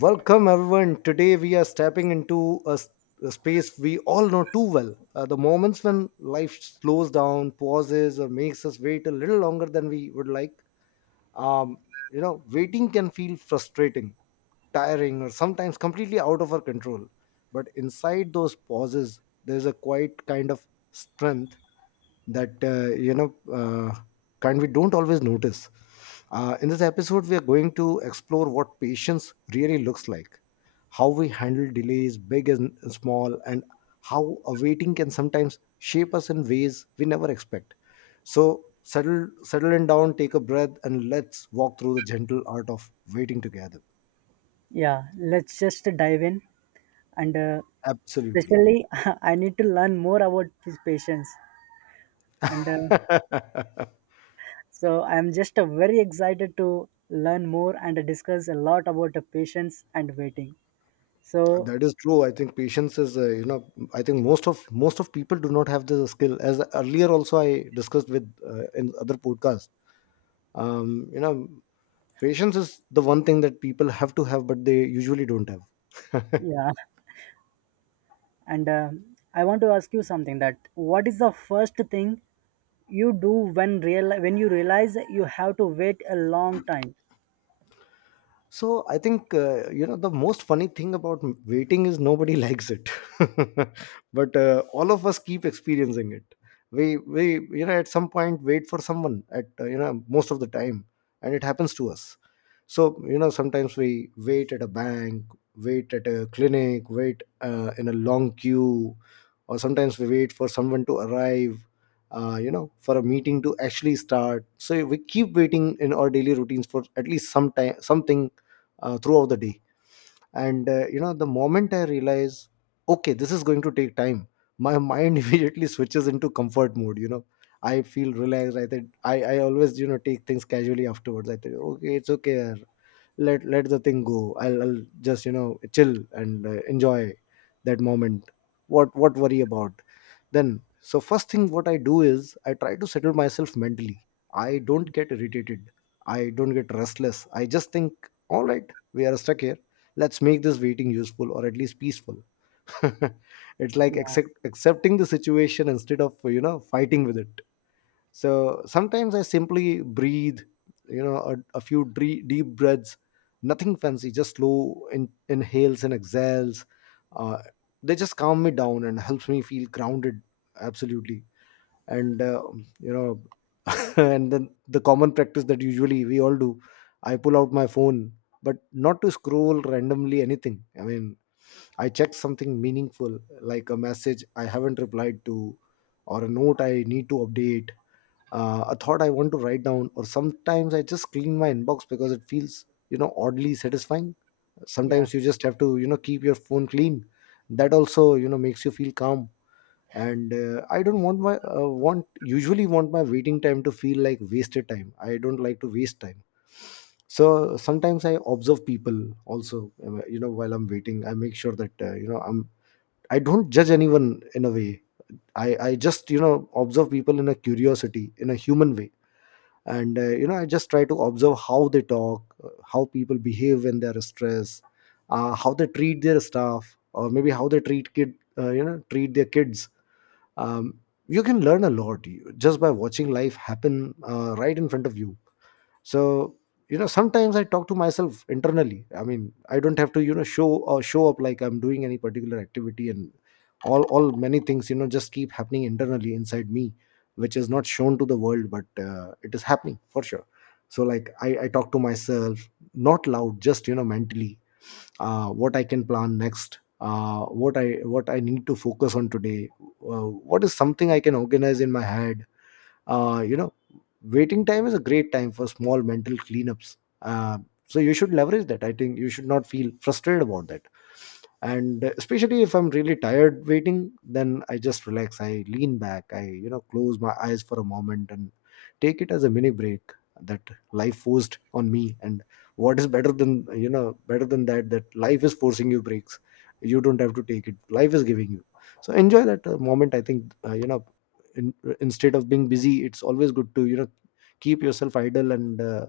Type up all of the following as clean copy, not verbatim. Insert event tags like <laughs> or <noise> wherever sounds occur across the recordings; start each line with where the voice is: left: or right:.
left: Welcome, everyone. Today we are stepping into a space we all know too well. The moments when life slows down, pauses, or makes us wait a little longer than we would like. um, Waiting can feel frustrating, tiring, or sometimes completely out of our control, but inside those pauses there's a quiet kind of strength that kind we don't always notice. In this episode we are going to explore what patience really looks like, how we handle delays big and small, and how awaiting can sometimes shape us in ways we never expect. So settle in down, take a breath, and let's walk through the gentle art of waiting together.
right: Yeah, let's just dive in. And
left: Absolutely.
right: Especially, <laughs> I need to learn more about his patients. And
left: <laughs>
right: so I'm just very excited to learn more and discuss a lot about the patients and waiting. So,
left: That is true. I think patience is I think most of people do not have the skill. As earlier also I discussed with in other podcasts, um you know patience is the one thing that people have to have but they usually don't have.
right: yeah, and I want to ask you something, that what is the first thing you do when you realize you have to wait a long time?
left: So I think the most funny thing about waiting is nobody likes it, <laughs> but all of us keep experiencing it. We at some point wait for someone at most of the time, and it happens to us. So sometimes we wait at a bank, wait at a clinic, wait in a long queue, or sometimes we wait for someone to arrive. For a meeting to actually start, so we keep waiting in our daily routines for at least some time, something throughout the day. And the moment I realize okay, this is going to take time, my mind <laughs> immediately switches into comfort mode. I feel relaxed. I think I always take things casually afterwards. I think okay, it's okay, let the thing go. I'll just chill and enjoy that moment. What worry about then? So first thing what I do is I try to settle myself mentally. I don't get irritated. I don't get restless. I just think, all right, we are stuck here, let's make this waiting useful or at least peaceful. <laughs> It's like
right: Yeah,
left: accepting the situation instead of fighting with it. So sometimes I simply breathe, a few deep breaths, nothing fancy, just slow inhales and exhales. uh, they just calm me down and helps me feel grounded. Absolutely. And you know <laughs> and then the common practice that usually we all do, I pull out my phone, but not to scroll randomly anything. I mean, I check something meaningful, like a message I haven't replied to, or a note I need to update, a thought I want to write down, or sometimes I just clean my inbox because it feels, you know, oddly satisfying.
right: yeah.
left: Sometimes you just have to, you know, keep your phone clean. That also, you know, makes you feel calm. And I don't want my want usually want my waiting time to feel like wasted time. I don't like to waste time. So sometimes I observe people also, you know, while I'm waiting. I make sure that I'm, I don't judge anyone in a way. I just observe people in a curiosity, in a human way, and I just try to observe how they talk, how people behave when they're stressed, how they treat their staff, or maybe how they treat kid treat their kids. um, you can learn a lot just by watching life happen right in front of you. So sometimes I talk to myself internally. I mean, I don't have to show or show up like I'm doing any particular activity, and all many things just keep happening internally inside me, which is not shown to the world but it is happening for sure. So like I talk to myself, not loud, just mentally, what I can plan next, what I need to focus on today, what is something I can organize in my head, uh, you know waiting time is a great time for small mental cleanups. So you should leverage that. I think you should not feel frustrated about that. And especially if I'm really tired waiting, then I just relax. I lean back. I close my eyes for a moment and take it as a mini break that life forced on me. And what is better than better than that, that life is forcing you breaks. You don't have to take it. Life is giving you. So enjoy that moment. I think instead of being busy, it's always good to keep yourself idle and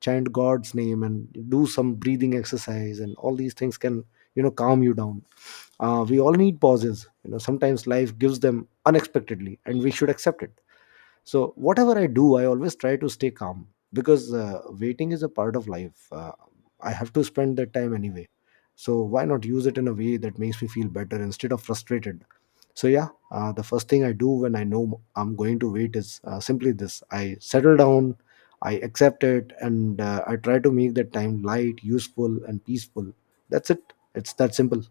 left: chant God's name and do some breathing exercise, and all these things can calm you down. We all need pauses. Sometimes life gives them unexpectedly and we should accept it. So whatever I do, I always try to stay calm, because waiting is a part of life. I have to spend that time anyway, so why not use it in a way that makes me feel better instead of frustrated. So yeah, the first thing I do when I know I'm going to wait is simply this: I settle down, I accept it, and I try to make that time light, useful and peaceful. That's it. It's that simple.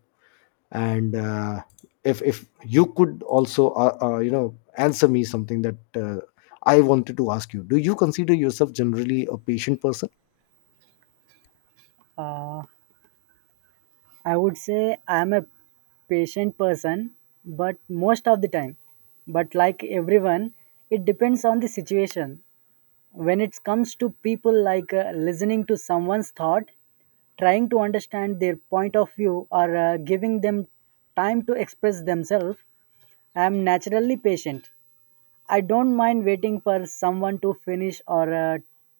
left: And if you could also answer me something, that I wanted to ask you, do you consider yourself generally a patient person?
right: Uh, I would say I'm a patient person, but most of the time. But like everyone, it depends on the situation. When it comes to people, like listening to someone's thought, trying to understand their point of view, or giving them time to express themselves, I am naturally patient. I don't mind waiting for someone to finish or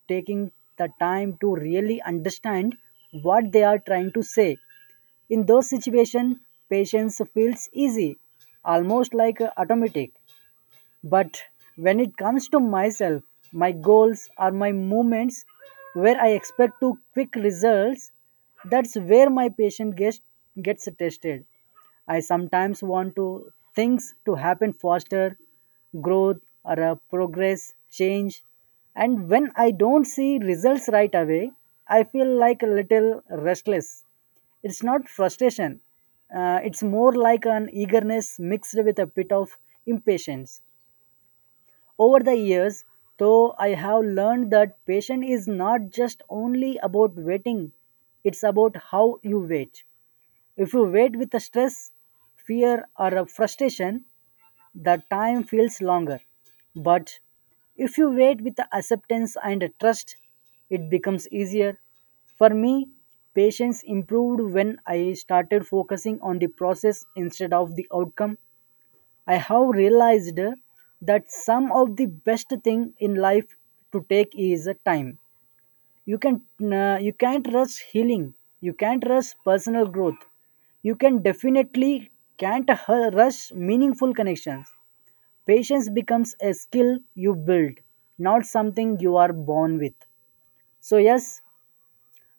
right: taking the time to really understand what they are trying to say. In those situations, patience feels easy, almost like automatic. But when it comes to myself, my goals are my moments where I expect to quick results. That's where my patience gets tested. I sometimes want to things to happen faster, growth or a progress, change. And when I don't see results right away, I feel like a little restless. It's not frustration. It's more like an eagerness mixed with a bit of impatience. Over the years, though, I have learned that patience is not just only about waiting, it's about how you wait. If you wait with a stress, fear, or a frustration, the time feels longer. But if you wait with the acceptance and a trust, it becomes easier. For me, patience improved when I started focusing on the process instead of the outcome. I have realized that some of the best thing in life to take is a time. You can you can't rush healing. You can't rush personal growth. You can definitely can't hu- rush meaningful connections. Patience becomes a skill you build, not something you are born with. So yes,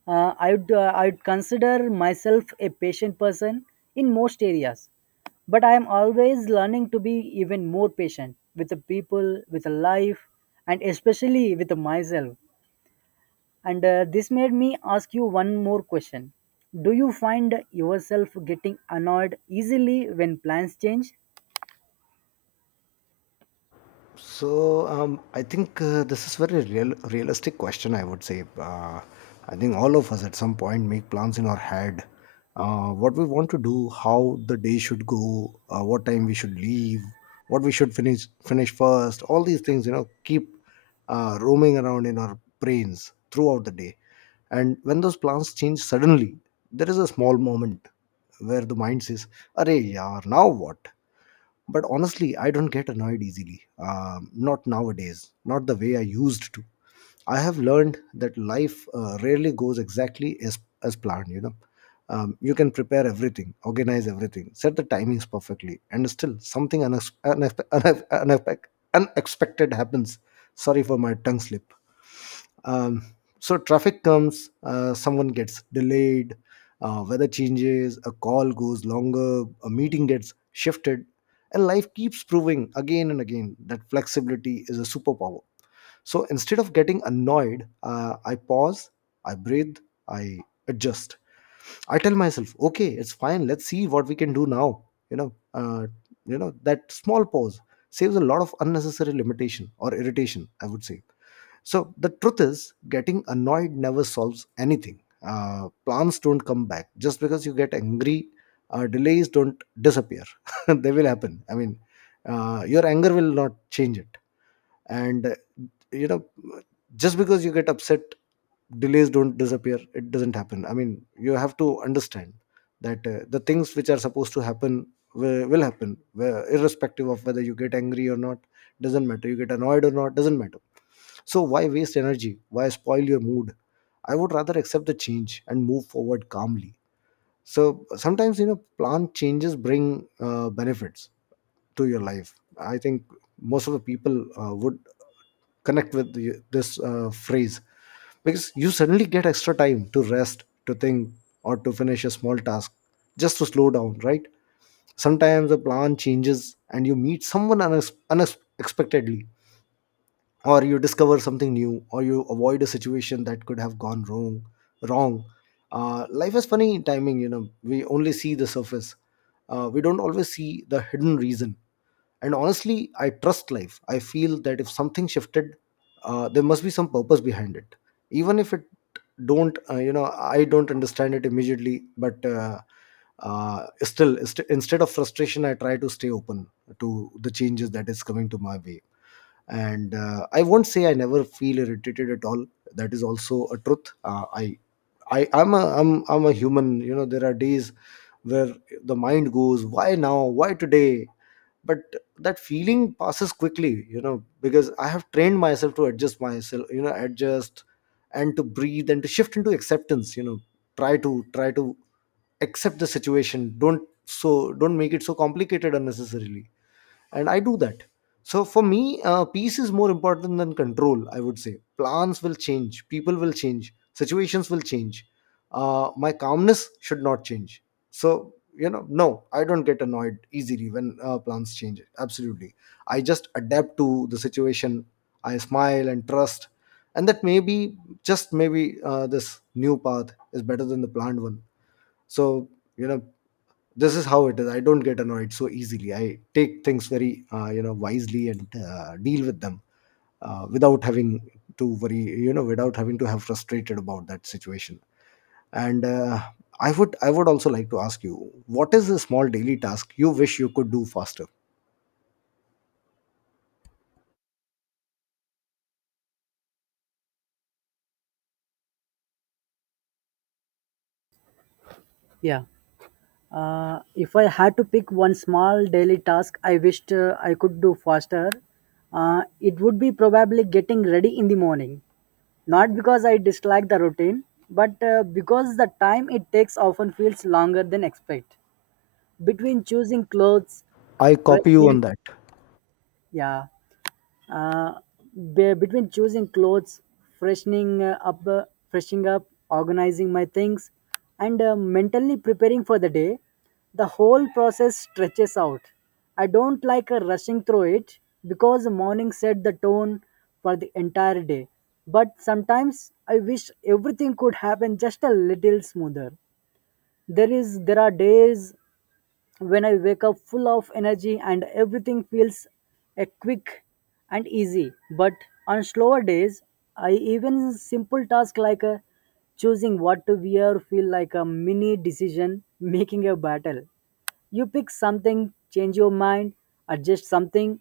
right: I would consider myself a patient person in most areas, but I am always learning to be even more patient with the people, with the life, and especially with myself. And This made me ask you one more question: do you find yourself getting annoyed easily when plans change?
left: So I think this is very realistic question, I would say. I think all of us at some point make plans in our head. What we want to do, how the day should go, what time we should leave, what we should finish first. All these things, you know, keep roaming around in our brains throughout the day. And when those plans change suddenly, there is a small moment where the mind says, "Arey, yaar, now what?" But honestly, I don't get annoyed easily. Not nowadays, not the way I used to. I have learned that life rarely goes exactly as planned, you know. You can prepare everything, organize everything, set the timings perfectly, and still something unexpected happens. Sorry for my tongue slip. um, so traffic comes, someone gets delayed, weather changes, a call goes longer, a meeting gets shifted, and life keeps proving again and again that flexibility is a superpower. So instead of getting annoyed, I pause, I breathe, I adjust. I tell myself okay, it's fine, let's see what we can do now. you know uh, that small pause saves a lot of unnecessary limitation or irritation, I would say. So the truth is, getting annoyed never solves anything. Plans don't come back just because you get angry. Delays don't disappear; <laughs> they will happen. I mean, your anger will not change it. And you know just because you get upset, delays don't disappear, it doesn't happen. I mean, you have to understand that the things which are supposed to happen will happen, irrespective of whether you get angry or not. Doesn't matter you get annoyed or not, doesn't matter. So why waste energy, why spoil your mood? I would rather accept the change and move forward calmly. So sometimes, you know, plan changes bring benefits to your life. I think most of the people would connect with this phrase, because you suddenly get extra time to rest, to think, or to finish a small task, just to slow down, right? Sometimes the plan changes and you meet someone unexpectedly, or you discover something new, or you avoid a situation that could have gone wrong. Life is funny timing, you know, we only see the surface. We don't always see the hidden reason. And honestly, I trust life. I feel that if something shifted, there must be some purpose behind it, even if it don't I don't understand it immediately. But still instead of frustration, I try to stay open to the changes that is coming to my way. And I won't say I never feel irritated at all. That is also a truth. I'm a I'm a human, you know, there are days where the mind goes, why now, why today? But that feeling passes quickly You know, because I have trained myself to adjust myself, you know, adjust and to breathe and to shift into acceptance. Try to accept the situation. Don't make it so complicated unnecessarily, and I do that. So for me, peace is more important than control, I would say. Plans will change, people will change, situations will change. My calmness should not change. So, you know, no, I don't get annoyed easily when plans change. Absolutely, I just adapt to the situation. I smile and trust, and that maybe, just maybe, this new path is better than the planned one. So you know this is how it is. I don't get annoyed so easily. I take things very, wisely, and deal with them without having to worry, you know, without having to have frustrated about that situation. And I would also like to ask you, what is a small daily task you wish you could do faster?
right: Yeah. If I had to pick one small daily task I wished I could do faster, it would be probably getting ready in the morning. Not because I dislike the routine, but because the time it takes often feels longer than expect. Between choosing clothes,
left: I copy you
right: freshening,
left: on that.
right: yeah, uh, between choosing clothes, freshening uh, up uh, freshening up, organizing my things, and mentally preparing for the day, the whole process stretches out. I don't like rushing through it, because the morning set the tone for the entire day. But sometimes I wish everything could happen just a little smoother. There are days when I wake up full of energy and everything feels a quick and easy. But on slower days, I even simple tasks like choosing what to wear feel like a mini decision <laughs> making a battle. You pick something, change your mind, adjust something,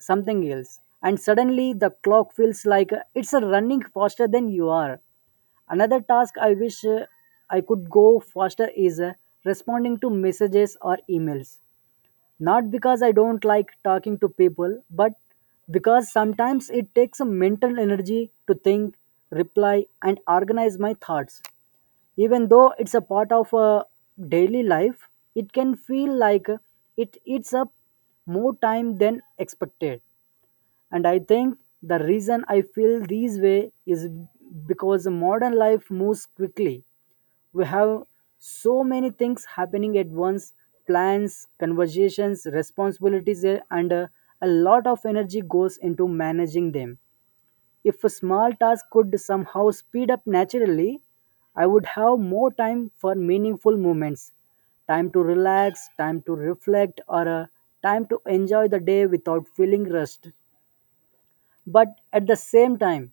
right: something else, and suddenly the clock feels like it's running faster than you are. Another task I wish I could go faster is responding to messages or emails. Not because I don't like talking to people, but because sometimes it takes a mental energy to think, reply, and organize my thoughts. Even though it's a part of a daily life, it can feel like it eats up more time than expected. And I think the reason I feel this way is because modern life moves quickly. We have so many things happening at once: plans, conversations, responsibilities, and a lot of energy goes into managing them. If a small task could somehow speed up naturally, I would have more time for meaningful moments: time to relax, time to reflect, or time to enjoy the day without feeling rushed. But at the same time,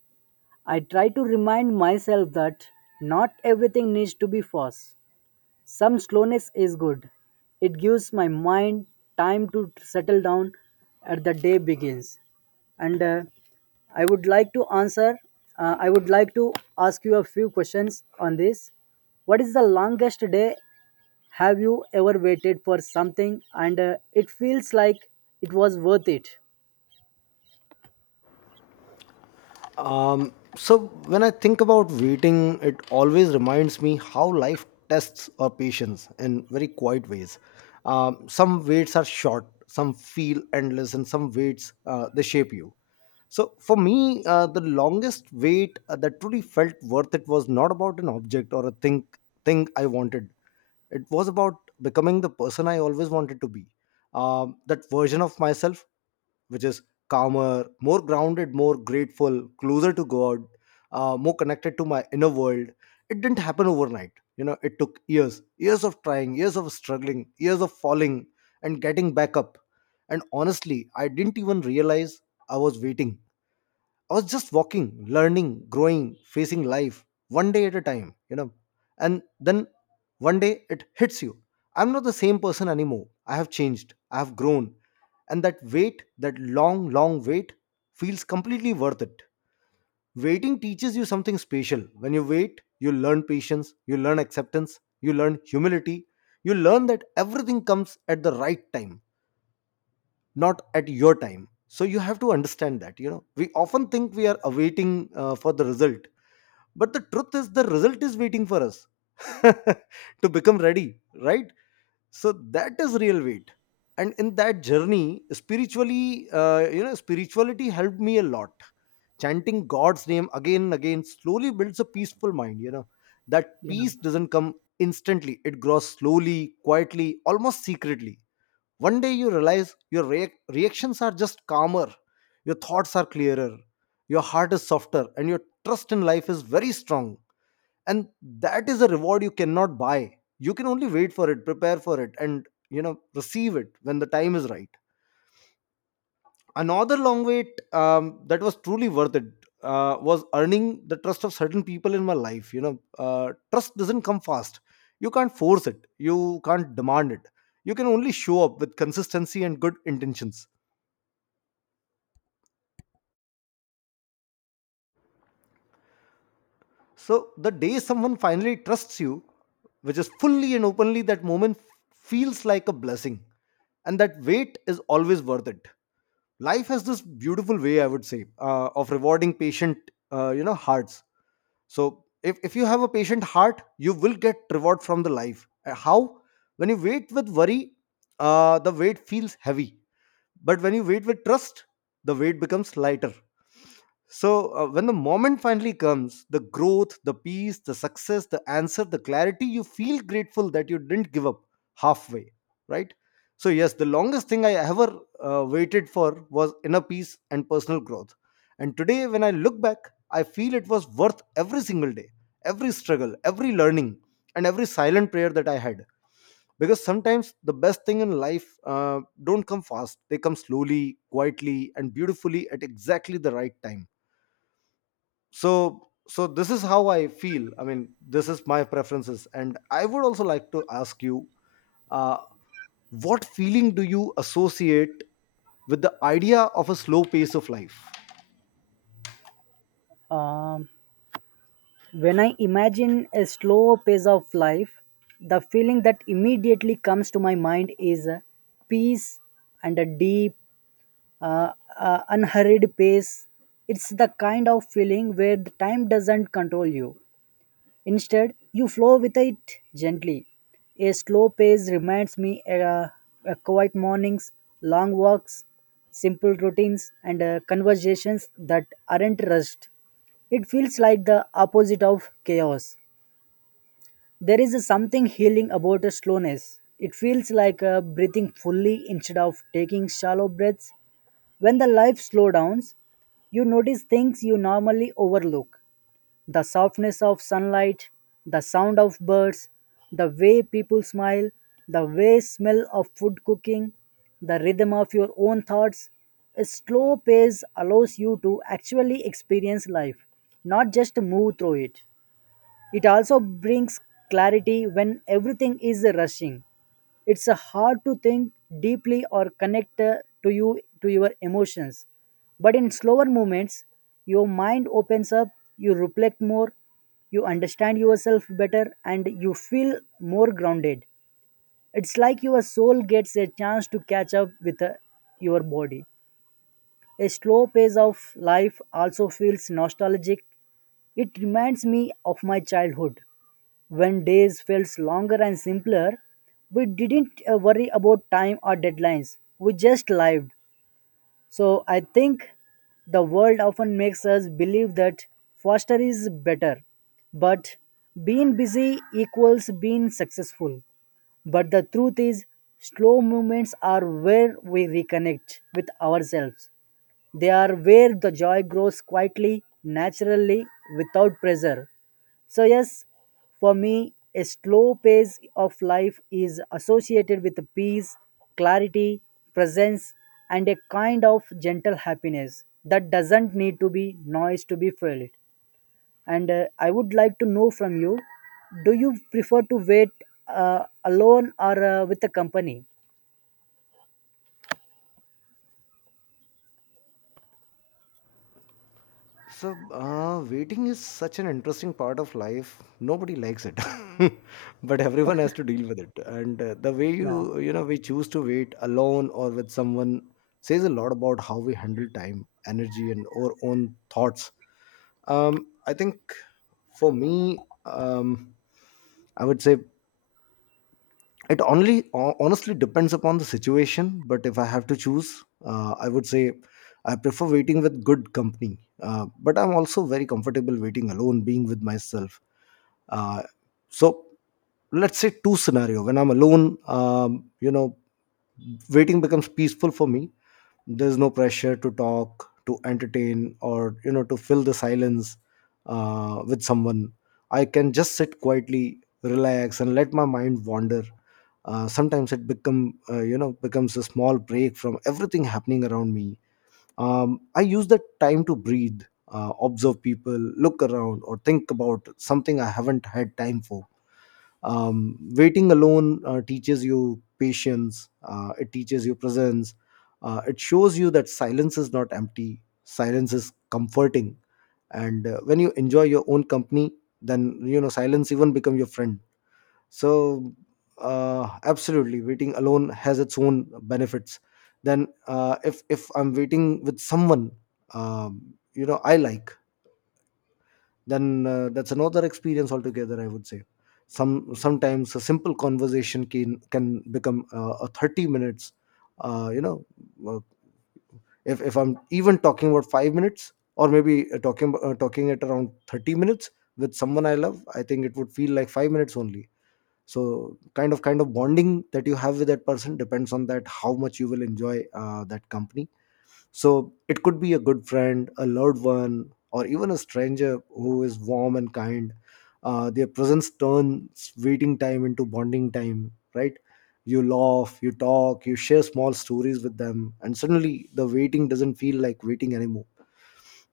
right: I try to remind myself that not everything needs to be fast. Some slowness is good. It gives my mind time to settle down as the day begins. And I would like to answer, I would like to ask you a few questions on this. What is the longest day have you ever waited for something and it feels like it was worth it?
left: So when I think about waiting, it always reminds me how life tests our patience in very quiet ways. Some waits are short, some feel endless, and some waits, they shape you. So for me, the longest wait that truly felt worth it was not about an object or a thing I wanted. It was about becoming the person I always wanted to be. That version of myself, which is calmer, more grounded, more grateful, closer to God, more connected to my inner world. It didn't happen overnight. You know, it took years, years of trying, years of struggling, years of falling and getting back up. And honestly, I didn't even realize I was waiting. I was just walking, learning, growing, facing life one day at a time, you know. And then one day it hits you. I'm not the same person anymore. I have changed. I have grown. And that wait, that long, long wait, feels completely worth it. Waiting teaches you something special. When you wait, you learn patience, you learn acceptance, you learn humility, you learn that everything comes at the right time, not at your time. So you have to understand that, you know, we often think we are awaiting for the result, but the truth is the result is waiting for us <laughs> to become ready, right? So that is real weight. And in that journey spiritually, spirituality helped me a lot. Chanting god's name again and again slowly builds a peaceful mind, you know. That peace
right: Yeah.
left: doesn't come instantly, it grows slowly, quietly, almost secretly. One day you realize your reactions are just calmer, your thoughts are clearer, your heart is softer, and your trust in life is very strong. And that is a reward you cannot buy. You can only wait for it, prepare for it, and, you know, receive it when the time is right. Another long wait that was truly worth it was earning the trust of certain people in my life. You know, trust doesn't come fast. You can't force it. You can't demand it. You can only show up with consistency and good intentions. So the day someone finally trusts you, which is fully and openly, that moment feels like a blessing. And that wait is always worth it. Life has this beautiful way, I would say, of rewarding patient, hearts. So if you have a patient heart, you will get reward from the life. How? When you wait with worry, the weight feels heavy. But when you wait with trust, the weight becomes lighter. So, when the moment finally comes, the growth, the peace, the success, the answer, the clarity, you feel grateful that you didn't give up halfway, right? So, yes, the longest thing I ever waited for was inner peace and personal growth. And today, when I look back, I feel it was worth every single day, every struggle, every learning, and every silent prayer that I had, because sometimes the best thing in life don't come fast. They come slowly, quietly, and beautifully at exactly the right time. So this is how I feel. I mean, this is my preferences, and I would also like to ask you, uh, what feeling do you associate with the idea of a slow pace of life?
right: Um, When I imagine a slow pace of life, the feeling that immediately comes to my mind is a peace and a deep, uh, unhurried pace. It's the kind of feeling where the time doesn't control you. Instead, you flow with it gently. A slow pace reminds me quiet mornings, long walks, simple routines, and conversations that aren't rushed. It feels like the opposite of chaos. There is a something healing about a slowness. It feels like breathing fully instead of taking shallow breaths. When the life slows down, you notice things you normally overlook: the softness of sunlight, the sound of birds, the way people smile, the way smell of food cooking, the rhythm of your own thoughts. A slow pace allows you to actually experience life, not just move through it. It also brings clarity when everything is rushing. It's hard to think deeply or connect to your emotions. But in slower moments, your mind opens up, you reflect more, you understand yourself better, and you feel more grounded. It's like your soul gets a chance to catch up with your body. A slow pace of life also feels nostalgic. It reminds me of my childhood when days felt longer and simpler, we didn't worry about time or deadlines. We just lived. So I think the world often makes us believe that faster is better, but being busy equals being successful. But the truth is, slow movements are where we reconnect with ourselves. They are where the joy grows quietly, naturally, without pressure. So, yes, for me, a slow pace of life is associated with peace, clarity, presence, and a kind of gentle happiness that doesn't need to be noise to be felt. And I would like to know from you: do you prefer to wait alone or with a company?
left: So waiting is such an interesting part of life. Nobody likes it, <laughs> but everyone has to deal with it. And the way
right: Yeah,
left: we choose to wait, alone or with someone, says a lot about how we handle time, energy, and our own thoughts. I think for me, um, I would say it only honestly depends upon the situation. But if I have to choose, I would say I prefer waiting with good company. But I'm also very comfortable waiting alone, being with myself. Uh, so let's say two scenario. When I'm alone, you know, waiting becomes peaceful for me. There's no pressure to talk, to entertain, or, you know, to fill the silence with someone. I can just sit quietly, relax, and let my mind wander. Sometimes it becomes a small break from everything happening around me. I use that time to breathe, observe people, look around, or think about something I haven't had time for. Waiting alone teaches you patience, it teaches you presence. It shows you that silence is not empty, silence is comforting. And when you enjoy your own company, then, you know, silence even become your friend. So, absolutely, waiting alone has its own benefits. Then, if I'm waiting with someone, you know, I like, then that's another experience altogether. I would say, sometimes a simple conversation can become a 30 minutes. Uh, you know, uh, if I'm even talking about 5 minutes, or maybe talking at around 30 minutes with someone I love, I think it would feel like 5 minutes only. So kind of bonding that you have with that person depends on that how much you will enjoy that company. So it could be a good friend, a loved one, or even a stranger who is warm and kind. Their presence turns waiting time into bonding time, right? You laugh, you talk, you share small stories with them, and suddenly the waiting doesn't feel like waiting anymore.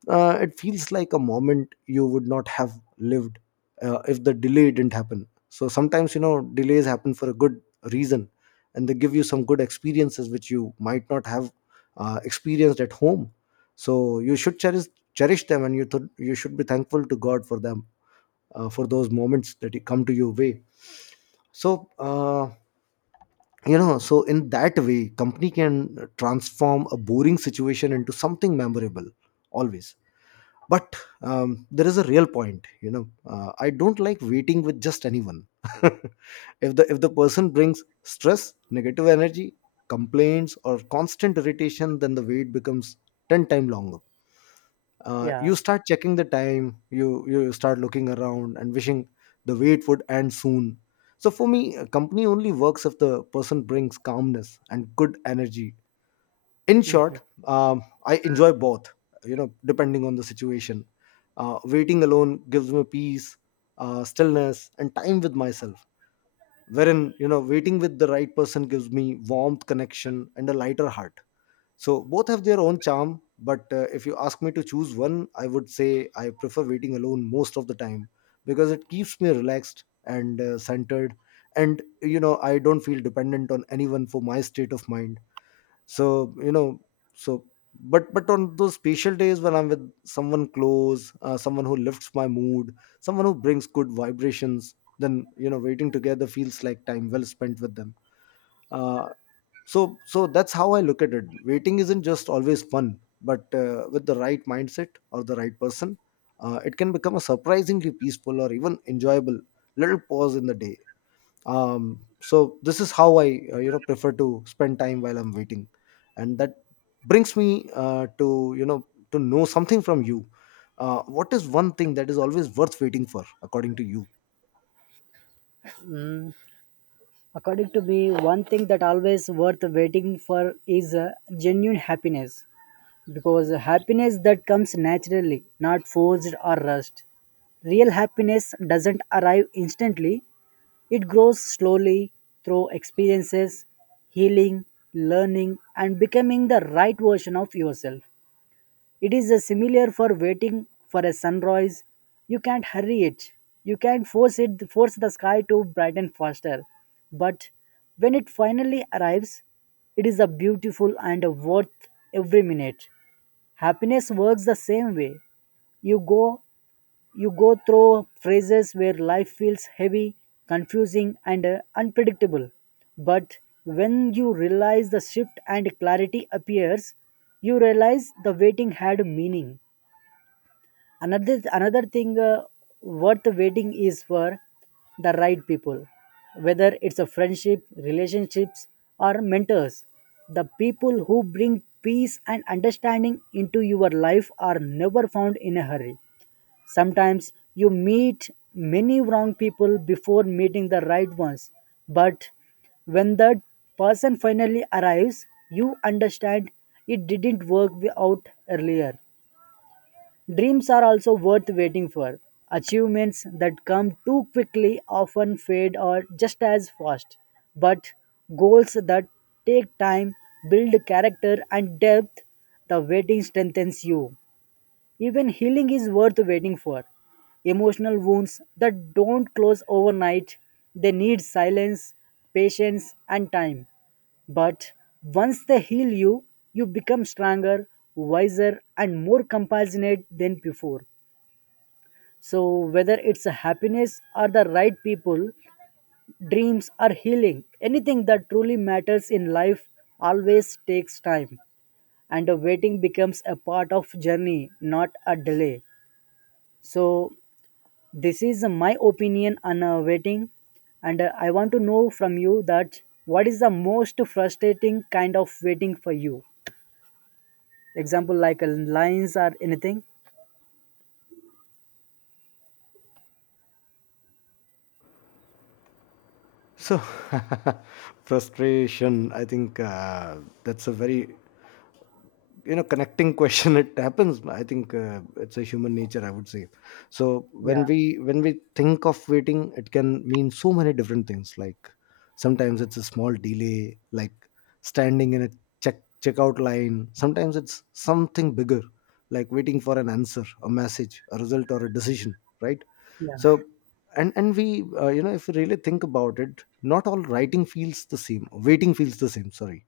left: It feels like a moment you would not have lived if the delay didn't happen. So sometimes, you know, delays happen for a good reason, and they give you some good experiences which you might not have experienced at home. So you should cherish them, and you should be thankful to god for them, for those moments that come to your way. So uh, you know so in that way company can transform a boring situation into something memorable always. But there is a real point, you know, I don't like waiting with just anyone. <laughs> If the person brings stress, negative energy, complaints, or constant irritation, then the wait becomes 10 times longer.
right: yeah.
left: You start checking the time, you start looking around and wishing the wait would end soon. So for me, a company only works if the person brings calmness and good energy. In short,
right: Mhm.
left: I enjoy both, you know, depending on the situation. Waiting alone gives me peace, stillness, and time with myself, wherein, you know, waiting with the right person gives me warmth, connection, and a lighter heart. So both have their own charm, but if you ask me to choose one, I would say I prefer waiting alone most of the time, because it keeps me relaxed and centered. And, you know, I don't feel dependent on anyone for my state of mind. So you know so but but on those special days when I'm with someone close, someone who lifts my mood, someone who brings good vibrations, then, you know, waiting together feels like time well spent with them. Uh, so so that's how I look at it. Waiting isn't just always fun, but with the right mindset or the right person, it can become a surprisingly peaceful or even enjoyable little pause in the day. So this is how I prefer to spend time while I'm waiting. And that brings me, to, you know, to know something from you. What is one thing that is always worth waiting for, according to you?
right: Mm. According to me, one thing that always worth waiting for is genuine happiness. Because happiness that comes naturally, not forced or rushed. Real happiness doesn't arrive instantly, it grows slowly through experiences, healing, learning, and becoming the right version of yourself. It is similar for waiting for a sunrise. You can't hurry it. You can't force it force the sky to brighten faster. But when it finally arrives, it is a beautiful and a worth every minute. Happiness works the same way. you go you go through phases where life feels heavy, confusing, and unpredictable. But when you realize the shift and clarity appears, you realize the waiting had meaning. Another thing worth waiting is for the right people, whether it's a friendship, relationships, or mentors. The people who bring peace and understanding into your life are never found in a hurry. Sometimes you meet many wrong people before meeting the right ones, but when that person finally arrives, you understand it didn't work out earlier. Dreams are also worth waiting for. Achievements that come too quickly often fade or just as fast. But goals that take time build character and depth. The waiting strengthens you. Even healing is worth waiting for. Emotional wounds that don't close overnight, they need silence, patience, and time. But once they heal you, you become stronger, wiser, and more compassionate than before. So, whether it's a happiness or the right people, dreams or healing, anything that truly matters in life always takes time. And the waiting becomes a part of journey, not a delay. So this is my opinion on waiting, and I want to know from you that what is the most frustrating kind of waiting for you, example like lines or anything?
left: So <laughs> frustration, I think, that's a very, you know, connecting <laughs> question. It happens. I think it's a human nature, I would say. So
right: yeah
left: when we when we think of waiting, it can mean so many different things. Like, sometimes it's a small delay, like standing in a check checkout line. Sometimes it's something bigger, like waiting for an answer, a message, a result, or a decision, right? So
right: yeah
left: and we, you know, if we really think about it, not all writing feels the same waiting feels the same, sorry.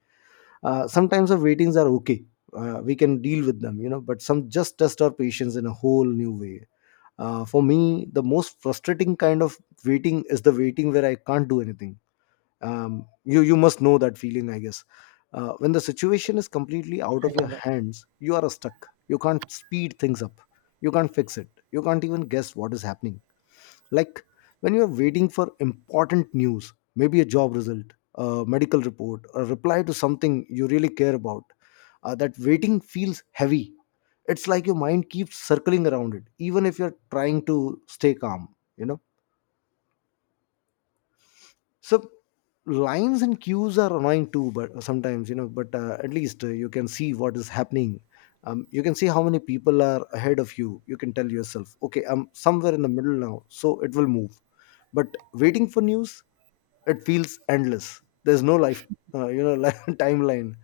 left: Sometimes the waitings are okay. We can deal with them, you know, but some just test our patience in a whole new way. For me, the most frustrating kind of waiting is the waiting where I can't do anything. You must know that feeling, I guess. When the situation is completely out of your hands, you are stuck. You can't speed things up. You can't fix it. You can't even guess what is happening, like, when you're waiting for important news, maybe a job result, a medical report, a reply to something you really care about. That waiting feels heavy. It's like your mind keeps circling around it even if you're trying to stay calm, you know. So lines and queues are annoying too, but sometimes, you know, but at least, you can see what is happening. You can see how many people are ahead of you. You can tell yourself, okay, I'm somewhere in the middle now, so it will move. But waiting for news, it feels endless. There's no life, you know, <laughs> like, timeline.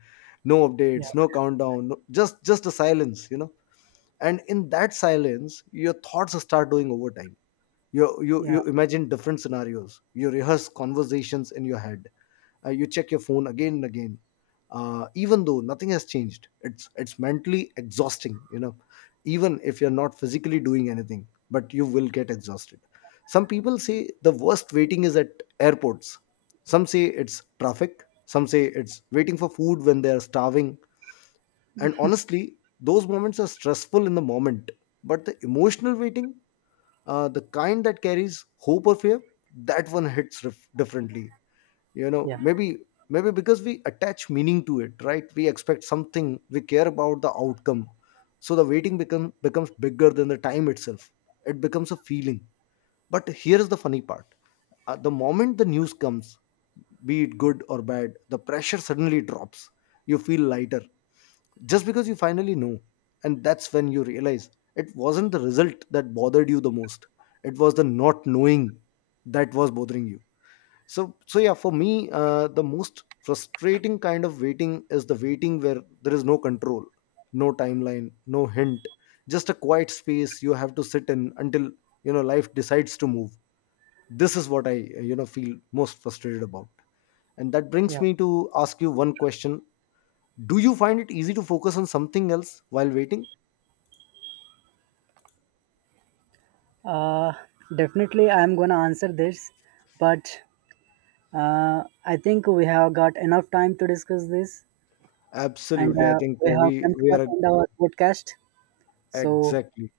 left: No
right: yeah
left: updates, no countdown, no, just a silence, you know. And in that silence, your thoughts start doing overtime. you you
right: yeah
left: you imagine different scenarios, you rehearse conversations in your head. You check your phone again and again. Even though nothing has changed, it's mentally exhausting, you know. Even if you're not physically doing anything, but you will get exhausted. Some people say the worst waiting is at airports. Some say it's traffic, some say it's waiting for food when they are starving. And honestly, those moments are stressful in the moment, but the emotional waiting, the kind that carries hope or fear, that one hits differently. You know,
right: yeah
left: maybe maybe because we attach meaning to it, right? We expect something, we care about the outcome. So the waiting becomes bigger than the time itself. It becomes a feeling. But here's the funny part. The moment the news comes, be it good or bad, the pressure suddenly drops. You feel lighter, just because you finally know. And that's when you realize it wasn't the result that bothered you the most. It was the not knowing that was bothering you. So yeah, for me, the most frustrating kind of waiting is the waiting where there is no control, no timeline, no hint. Just a quiet space you have to sit in until, you know, life decides to move. This is what I, you know, feel most frustrated about. And that brings
right: yeah
left: me to ask you one question. Do you find it easy to focus on something else while waiting?
right: uh, Definitely, I'm gonna answer this, but I think we have got enough time to discuss this, and
left: Absolutely. I think
right: we have come to
left: we
right: an
left: are
right: end of our podcast. So
left: exactly.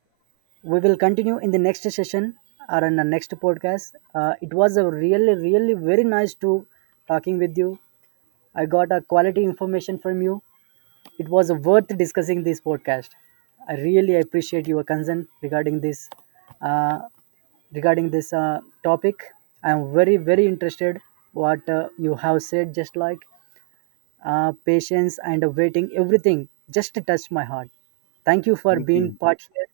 right: we will continue in the next session or in the next podcast. It was a really really very nice to talking with you. I got a quality information from you. It was worth discussing this podcast. I really appreciate your concern regarding this, uh, topic. I am very very interested what you have said. Just like patience and waiting, everything just touched my heart. Thank you for
left: Thank
right: being
left: you.
right: part here.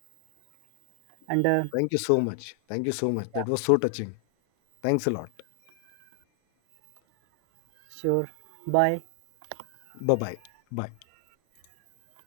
right: And
left: Thank you so much. Thank you so much. That was so touching. Thanks a lot.
right: Sure. Bye.
left: Bye bye. Bye.